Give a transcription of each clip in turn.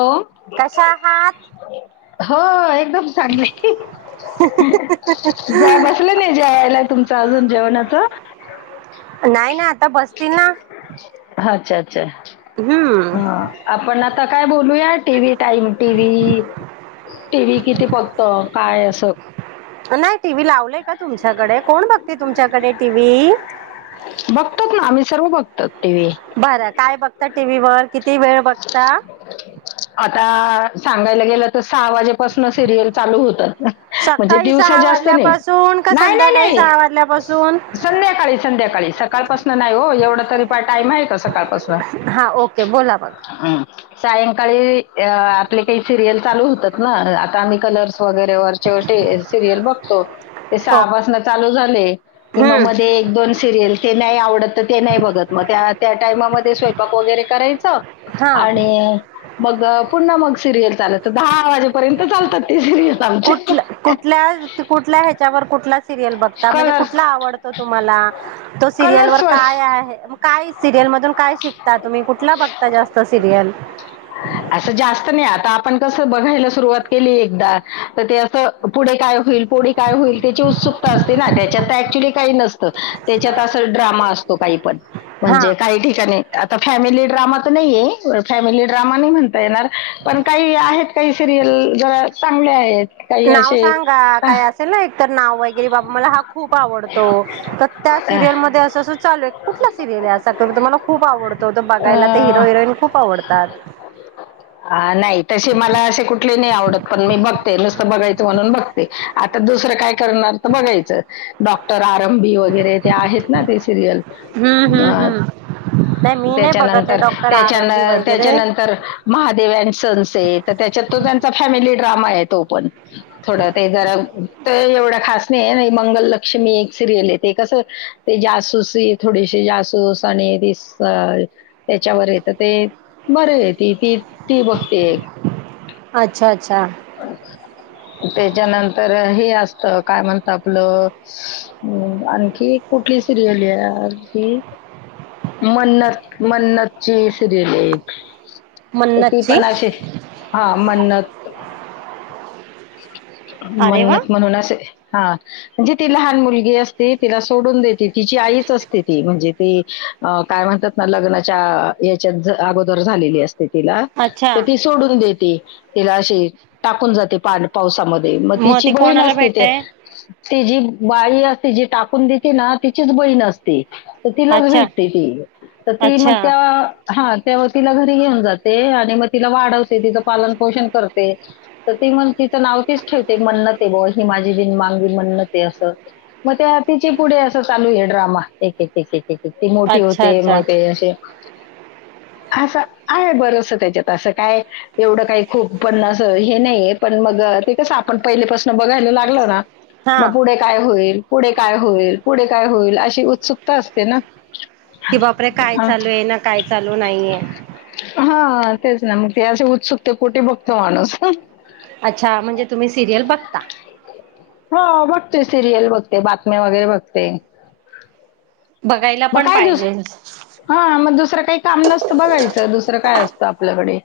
हो कशा आहात हो. दम चांग जा बसलं नाही जेवायला तुमच अजून. जेवणाचं नाही ना! आता बसतील ना! अच् ह हम्म आपण आता काय बोलूया TV time TV T V किती पत्त काय असं. नाही टीव्ही लावलंय का तुमच्याकडे कोण बघते तुमच्याकडे टीव्ही बघतोत ना आम्ही, सर्व बघतात, टीव्ही बरं काय बघता, टीव्ही वर किती वेळ बघता. आता सांगायला गेलं तर सहा वाजेपासून सिरियल चालू होतात म्हणजे सकाळी दिवसा सहा जास्त नाही. वाजल्यापासून का नाही नाही संध्याकाळी नाही सहा वाजल्यापासून संध्याकाळी संध्याकाळी सकाळपासून नाही हो एवढं. टाईम आहे का सकाळपासून. हा ओके बोला बघ. सायंकाळी आपले काही सिरियल चालू होतात ना आता आम्ही कलर्स वगैरे व छटे सिरयल बघतो. ते ओके सहापासन चालू झाले कि मग हम्म मध्ये एक दोन सिरियल ते नाही आवडत तर ते नाही बघत म त्या त्या टायमामध्ये स्वयपाक वगैरे करायच हा आणि मग पुन्हा मग, सिरियल चालयचं दहा वाजेपर्यंत चालतात ते सिरियल आमचे. कुठल्या सिरीयल बघता म्हणजे कलर्स कुठला आवडतो तुम्हाला, तो सिरीयल कलर्स काय वर आहे काय सिरीयल बघता. काय शिकता तुम्ही कुठला बघता जास्त सिरियल. असं जास्त नाही, आता आपण कसं बघायला सुरुवात केली एकदा तर ते असं पुढे काय होईल पोढ काय होईल त्याची उत्सुक असते ना त्याच्या तर ऍक्च्युली काही नसते. त्याच्यात अस ड्रामा असतो, काही पण हा म्हणजे काही ठिकाणी आता फॅमिली ड्रामा तर नाहीे फॅमिली ड्रामा नाही म्हणता येणार पण काही आहेत काही सि जरा चांगले आहेत. काही नाव असे सांगा अह, काय असेल ना एकतर नाव. बाबा मला हा खूप आवडतो, तर त्या अह, सिरियल मध्ये अस अस चालू आहे कुठला सिरियल आहे असा मला खूप आवडतो तो बघायला ते हिरो हिरोईन खूप आवडतात. हा नाही तशी मला असे कुठले नाही आवडत पण मी बघते नुसतं बघायचं म्हणून बघते आता दुसरं काय करणार तर बघायचं. डॉक्टर आरंभी वगैरे ते आहेत ना ते सिरियल हम्म अ हम्म हम्म नाही मी नाही बघत आहे त्याच्यानंतर डॉक्टर त्याच्या आरंबी वगैरे त्याच्यानंतर महादेव अ सनस त्या तो त्यांचा फॅमिली ड्रामा आहे तोपण थोड ते जरा ते एवढ खास नाही मंगलक्ष्मी एक सिरियल येते कसं ते जासूस थोडीशी जासूस आणि त्याच्यावर येत ते बर य त ती ती बघते अच्छा अच्छा त्याच्यानंतर हे असत काय म्हणत आपलं आणखी कुठली सिरियल आहे ती मन्नत मन्नतची सिरियल एक तर ती मन्नतची पण अशी हा म्हण्णत अरे वा मन्नत म्हणून असे हा म्ह जे ती लहान मुलगी असते तिला सोडून देत तिची आईच असते ती म्हणजे ती काय म्हणतात ना लग्नाच्या याच्यात अगोदर झालेली असते तिला अच्छा तर ती सोडून देते तिला अशी टाकून जाते पावसामध्ये मग तिची ते बहीण कोणाला असते ते भेटय ती जी बाई असते जी टाकून देते ना तिचीच बहीण असते तर तिलाच अच्छा भेटते ती तर ती मग अच्छा त्या हा तेव्हा तिला घरी घेऊन जाते आणि मग तिला वाढवते तिचं पालन पोषण करते तर ग तिचं नाव तिच ठेवते मन्नत आहे बुवा ही माझी बिनमा माझी मन्नत अस मग तिची पुढे अस चालू आहे ड्रामा एक एक किती मोठी अच्छा होते अच्छा मग ते असे असं आहे बरंस त्याच्यात असं काय एवढं काही खूप पण असं हे नाहीये पण मग ते कस आपण पहिलीपासून बघायला लागलो ना हा मग पुढे काय होईल पुढे काय होईल पुढे काय होईल अशी उत्सुकता असते ना कि बापरे काय हा. चालू आहे ना काय चालू नाहीये हा तेच ना मग ते असे उत्सुकते कुठे बघतो माणूस अच्छा म्हणजे तुम्ही सिरियल बघता ह बघते सिरियल बघते बातम्या वगैरे बघते बघायला मग पण काय दुस पाहिजे. नाही हा मग दुसरं काही काम नसतं बघायचं दुसरं काय असतं आपल्याकडे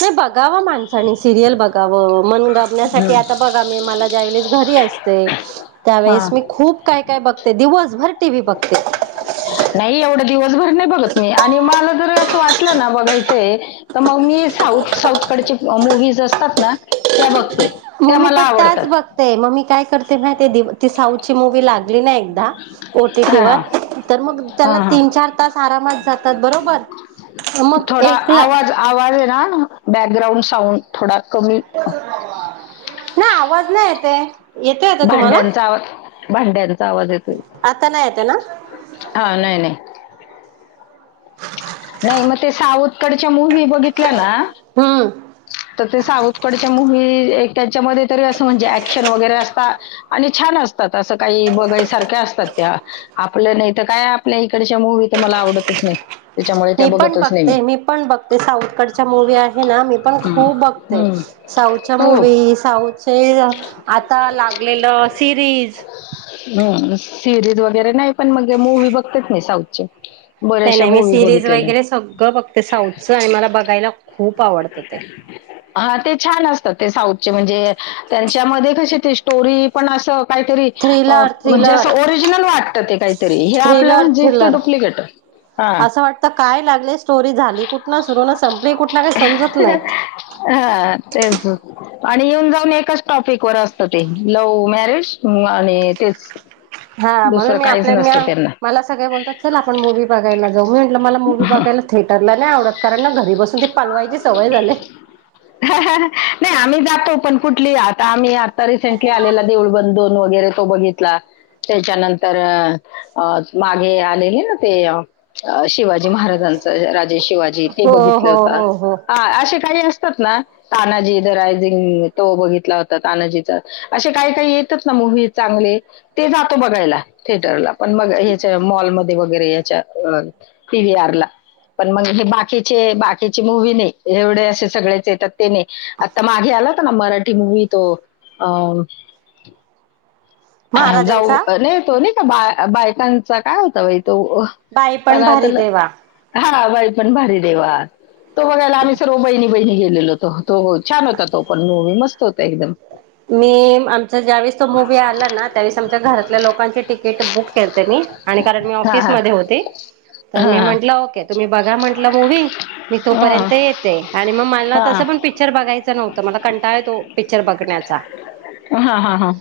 नाही बघाव माणसानी सिरियल बघावं मन रमण्यासाठी हम्म. बघावं म ज्या व घरी असते त्यावेळेस हा मी खूप काय काय बघते दिवसभर टीवही बघ ओके नाही एवढं दिवसभर नाही बघत मी आणि मला जर अस वाटलं ना बघायचं तर मग मी साऊथ साऊथकडच्या मुव्हीज असतात ना त्या बघते मग त्या मी मला पण आवडतात त्याच बघतेय मग मी काय करते म ते ती साऊथची मूवी लागली ना एकदा ओटीटी हा वर हा तर मग त्याला हा. तीन चार तास आरामात जातात बरोबर मग थोडा एकला आवाज आवाज आहे ना बॅकग्राउंड साऊंड थोडा कमी ना आवाज नाही येत य येतो येत तुम्हाला भांड्यांचा आवाज भांड्यांचा आवाज येतोय आता नाही येत ना? हा नाही नाही. नाही मग ते साऊथकडच्या मूवी बघितल्या ना? हम्म तर ते साऊथकडच्या मुवि, त्यांच्यामध्ये त अस म्हणजे ऍक्शन वगैरे असत आणि छान असतात असं काही बघ सारखे असतात. तात आपल्या नाही तर काय आपल्या इकडच्या मुूवी तर मला आवडतच नाही- त्याच्यामुळे त्या मी पण बघतच नाही बघते, मी पण बघते साऊथकडच्या मुूवी आहे ना मी पण हम्म. खूप बघते. हम्म. साऊच्या हो मूवी साउथचे आता लागलेलं सिरीज. हम सिरीज वगैरे नाही पण मग मूवी बघतात नाही साऊथचे, त्या बऱ्याचशा नाही मी मूव्ही सिरीज बघितलेल्या वगैरे सगळ बघते साऊथच आणि मला बघायला खूप आवडत ते. हा ते छान असतात ते साऊथचे म्हणजे त्यांच्यामध्ये कशी ते स्टोरी पण असं. काहीतरी थ्रिलर म्हणजे थ्रिलर असं ओरिजिनल वाटतं ते काहीतरी हे आपलं थ्रिलर म्हणजे इतक डुप्लिकेट आहे- हा तर काय लागले स्टोरी झाली कुठन ना सुरू ना संपली कुठन ना काही समजत नाही अ तेच! आणि येऊन जाऊन एकाच टॉपिक वर असतं, ते लव्ह मॅरेज आणि तेच हा म्हणून दुसरं मी काहीच आपल्या नसतं म त्यांना मला सगळे बोलतात चल आपण मूवी् बघायला जाऊ म्ह. मला मूवी बघयला थिएटरला नाही आवडत कारण ना घरी बसून ते पालवायची सवय झाले, ह ह नाही आम्ही जातो पण कुठली आता आम्ही आता रिसेंटली आलेला देळबंधन वगैरे दोन तो बघितला त्याच्यानंतर अ मागे आलेले ना ते, शिवाजी महाराजांच राजे शिवाजी ते हो बघितलं हो होता हो हो हा असे काही अस, तानाजी रायिंग तो बघितला होता तानाजीच असे काही काही येतच ना- मवी चांगले ते जातो बघायला थिएटरला पण म याच्या मॉलमध्ये वगैरे याच्या. पिवीर ला पण मग हे बाकीचे बाकीचे मूवी् नाही एवढे असे सगळ्याचे तर ते नाही आता मागे! ला ना मराठी मूवी त अ, ह जाऊ महाराजांचा नाही तो नाही का बा बायकांचा काय होता. त बाई पण भारी देवा आता बाई पण, पण भारी देवा तो बघायला आम्ही सर्व बहिणी बहिणी गेलेलोतो. तो छान होता तो पण मूवी मस्त होता एकदम. त्यावे आच्या घरातल्या लोकांची तिकीट बुक करते मी आणि कारण मी हा ऑफिस हा म होते. तर मी हा म्हटलं ओके तुम्ही बघा म्हटलं मूवी् मी हा तोपर्यंत येते आणि मग मला हा ना तस बघ, पिक्चर बघाचं नव्हत मला कंटाळा आहे तो पिक्चर बघण्यात. हा हा हा.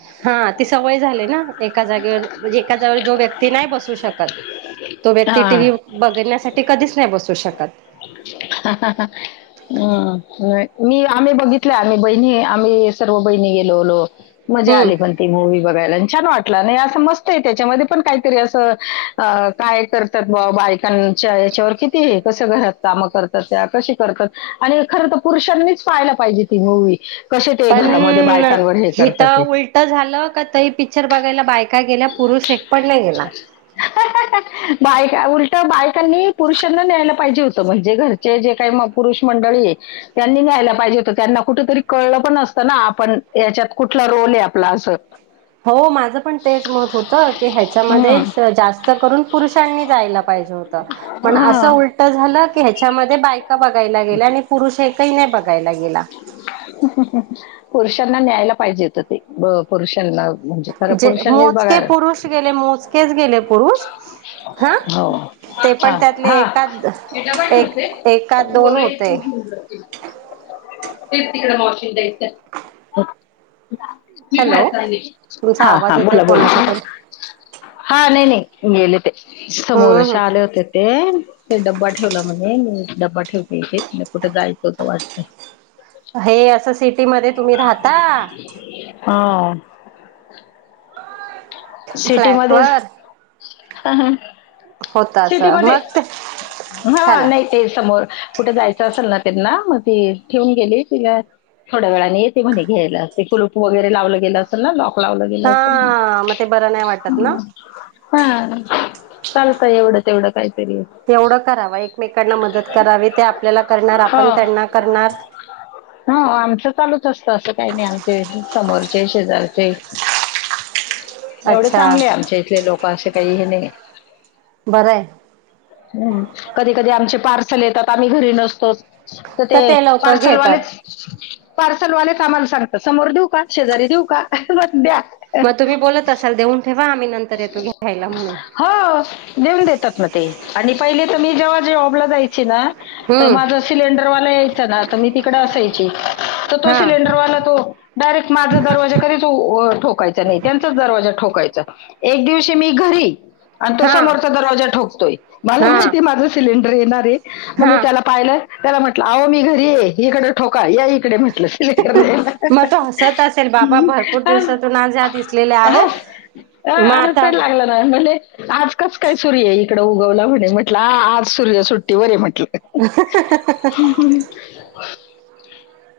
ति सवय झालेय ना? एका जागेवर म्हणजे एका जागेवर जो व्यक्ती नाही बसू शकत तो व्यक्ती टी हा व्ही बघण्यासाठी. ते कधीच नाही बसू शकत हम्, मी आम्ही बघितलं आम्ही बहिणी आम्ही सर्व बहिणी गेलो होलो, - हम्म मजाली पण ती मुव्वी बघायला आणि छान वाटत, नाही अस मस्त आहे त्याच्यामध्ये पण काहीतरी अस काय करतात बा बायकांच्या, त्याच्यावर किती कस घरात काम करतात त्या कशी करतात आणि खर तर पुरुषांनीच पाहायला पाहिजे. ह पण हेथ ते उलट झालं का त पिकच्चर, बघायला बायका गेल्या पुरुष एक पट नाही गेला, बाय उलट बायकांनी पुरुषांना न्यायला पाहिजे हो? म्हणजे घरचे जे काही पुरुष मंडळी त्यांनी न्यायला पाहिजे होत त्यांना कुठेतरी कळलं पण असत. तर ना आपण याच्यात कुठला रोल आहे आपला असं हो माझं पण तेच मत होत की हम्म. ह्याच्यामध्येच जास्त करून पुरुषांनी जायला पाहिजे पण अस हा. उल झालं की ह्याच्यामध्ये बायका बघायला गेल्या आणि पुरुष एकही नाही बघ करायला गेला पुरुषांना न्यायला पाहिजे होेत ते पुरुषांना म्हणजे खरं जे पुरुषांनीच मोजके बघायला पुरुष गेले मोजकेच गेले पुरुष हा हो ते हा पण त्यातले हा एकाद मी डबा ठेवते एक एकाद दोन पोरं होते [inaudible] तेच तिकड मॉशि [unintelligible] न द मी हॅलो बाहेर सां तुमचा हा हा आवाज येतोय बोला बोला कोणाचा तरी हा नाही नाही गेले ते हम्म समोर चे हम्म आले होते ते ते ड्बा ठेवला म्हणजे मी ड्बा ठेवते इथे कुठं जायचं तर वाटतं हे असं सिटीमध्येध्ये तुम्ही राहता हा... सिटी मध्येच फ्लॅटवर होत असं सिटीमध्ये मग ते हा चला नाही ते समोर... कुठे जायचं असेल ना त्यांना मग ती ठेवून गेली तिला... थोड्या वेळाने येते म्हणे घ्यायला ते कुलूप वगर लावलं गेलं असेल ना लॉ... लावला गेला असेल मग... हा ते बरं नाही वाटत ना का एवढं तेवंड काय... तेवढं कराव एकमेकांना मदत करावी ते आपल्याला करणार आपण त्यांना करणार... हा.. चालूच असत असं काही नाही आमचे समोरचे शेजारचे... एवढं अच्छा चांगले आमच्या इथले लोक असे काही हे नाही... बरं आहे... हम्म कधी कधी आमचे पार्सल येतात आम्ही घरी नसतोच. तर ते पार्सल वालेच... पार्सलवाले का आम्हाला सांगत समोर देऊ का शेजारी देऊ का बर द्या... मग तुम्ही बोलत असाल देऊन ठेवा आम्ही.. नंतर येतो घ्यायला म्हणून हो देेऊन देतात म ते.... आणि पहिली तर मी जेव्हा जाबला जायची ना तर माझ हम्म सिलेंडरवाला यायच ना कड असायची तो हा सिलेंडरवा तो डायरेक् माझ दरवाजा कधीच ठो... ठोकायच नाही त्यांचाच दरवाजा ठोकायचा एक दिवशी मी घरी... आणि तो हा समोरचा दरवाजा ठोकतोय मला हा माहितीय माझं सिलेंडर येणार आहे मग मी हा त्याला पाहिलंय... त्याला म्हटलं आहो मी घरी ये इकडें ठोकाय.. मग तो हासत असेल बाबा भरपूर द्यायला. दिवसातून आज ह दिसलेल्या... ह.. हां, हसायला लागलं ना... म्हने आज कस काय सूर्य इकडं उगवला म्हणे म्हटलं आज सूर्य सुट्टी बरे म्हट... [inaudible]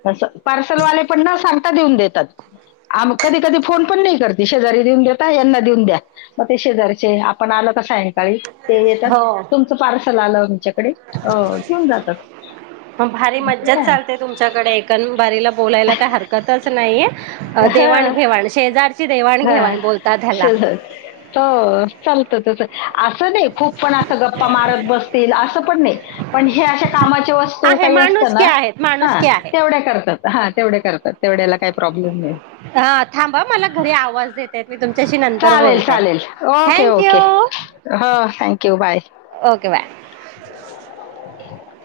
तं पार्सलवाले पण ना सांगता देऊन देतात... म कधी कधी फोन पण नाही करते शेजारी देऊन दता यांना देऊन द्या मग ते शेजारीचे आपण आला... सायंकाळी ते येतात तुमचं पार्सल आलं आमच्या... म भारी असं मज्जाच काय चालते तुमच्याकडे एक.. शेजारन बाई बोलायला का हरकतच नाहीये देवाण हं घेवाण शेजारची देवाण घेवाण बोलता झाला. त.. चालत तस असं नाही खूप पण असं गप्पा मारत बसतील असं पण नाही पण हे अशा... कामाची वस्तू आहे काही असत माणुसकी ना आहेत हा... माणुसकी आहे. हा तेवढे करतात तेवढ्या याला काही प्रॉब्लेम नाही... हा थांब मला घरी आवाज देतय मी तुमच्याशी नंतर चालेल, बोलते चालेल. Okay, thank you.... okay. हो थँक्यू बाय.. ओके बाय... [unintelligible]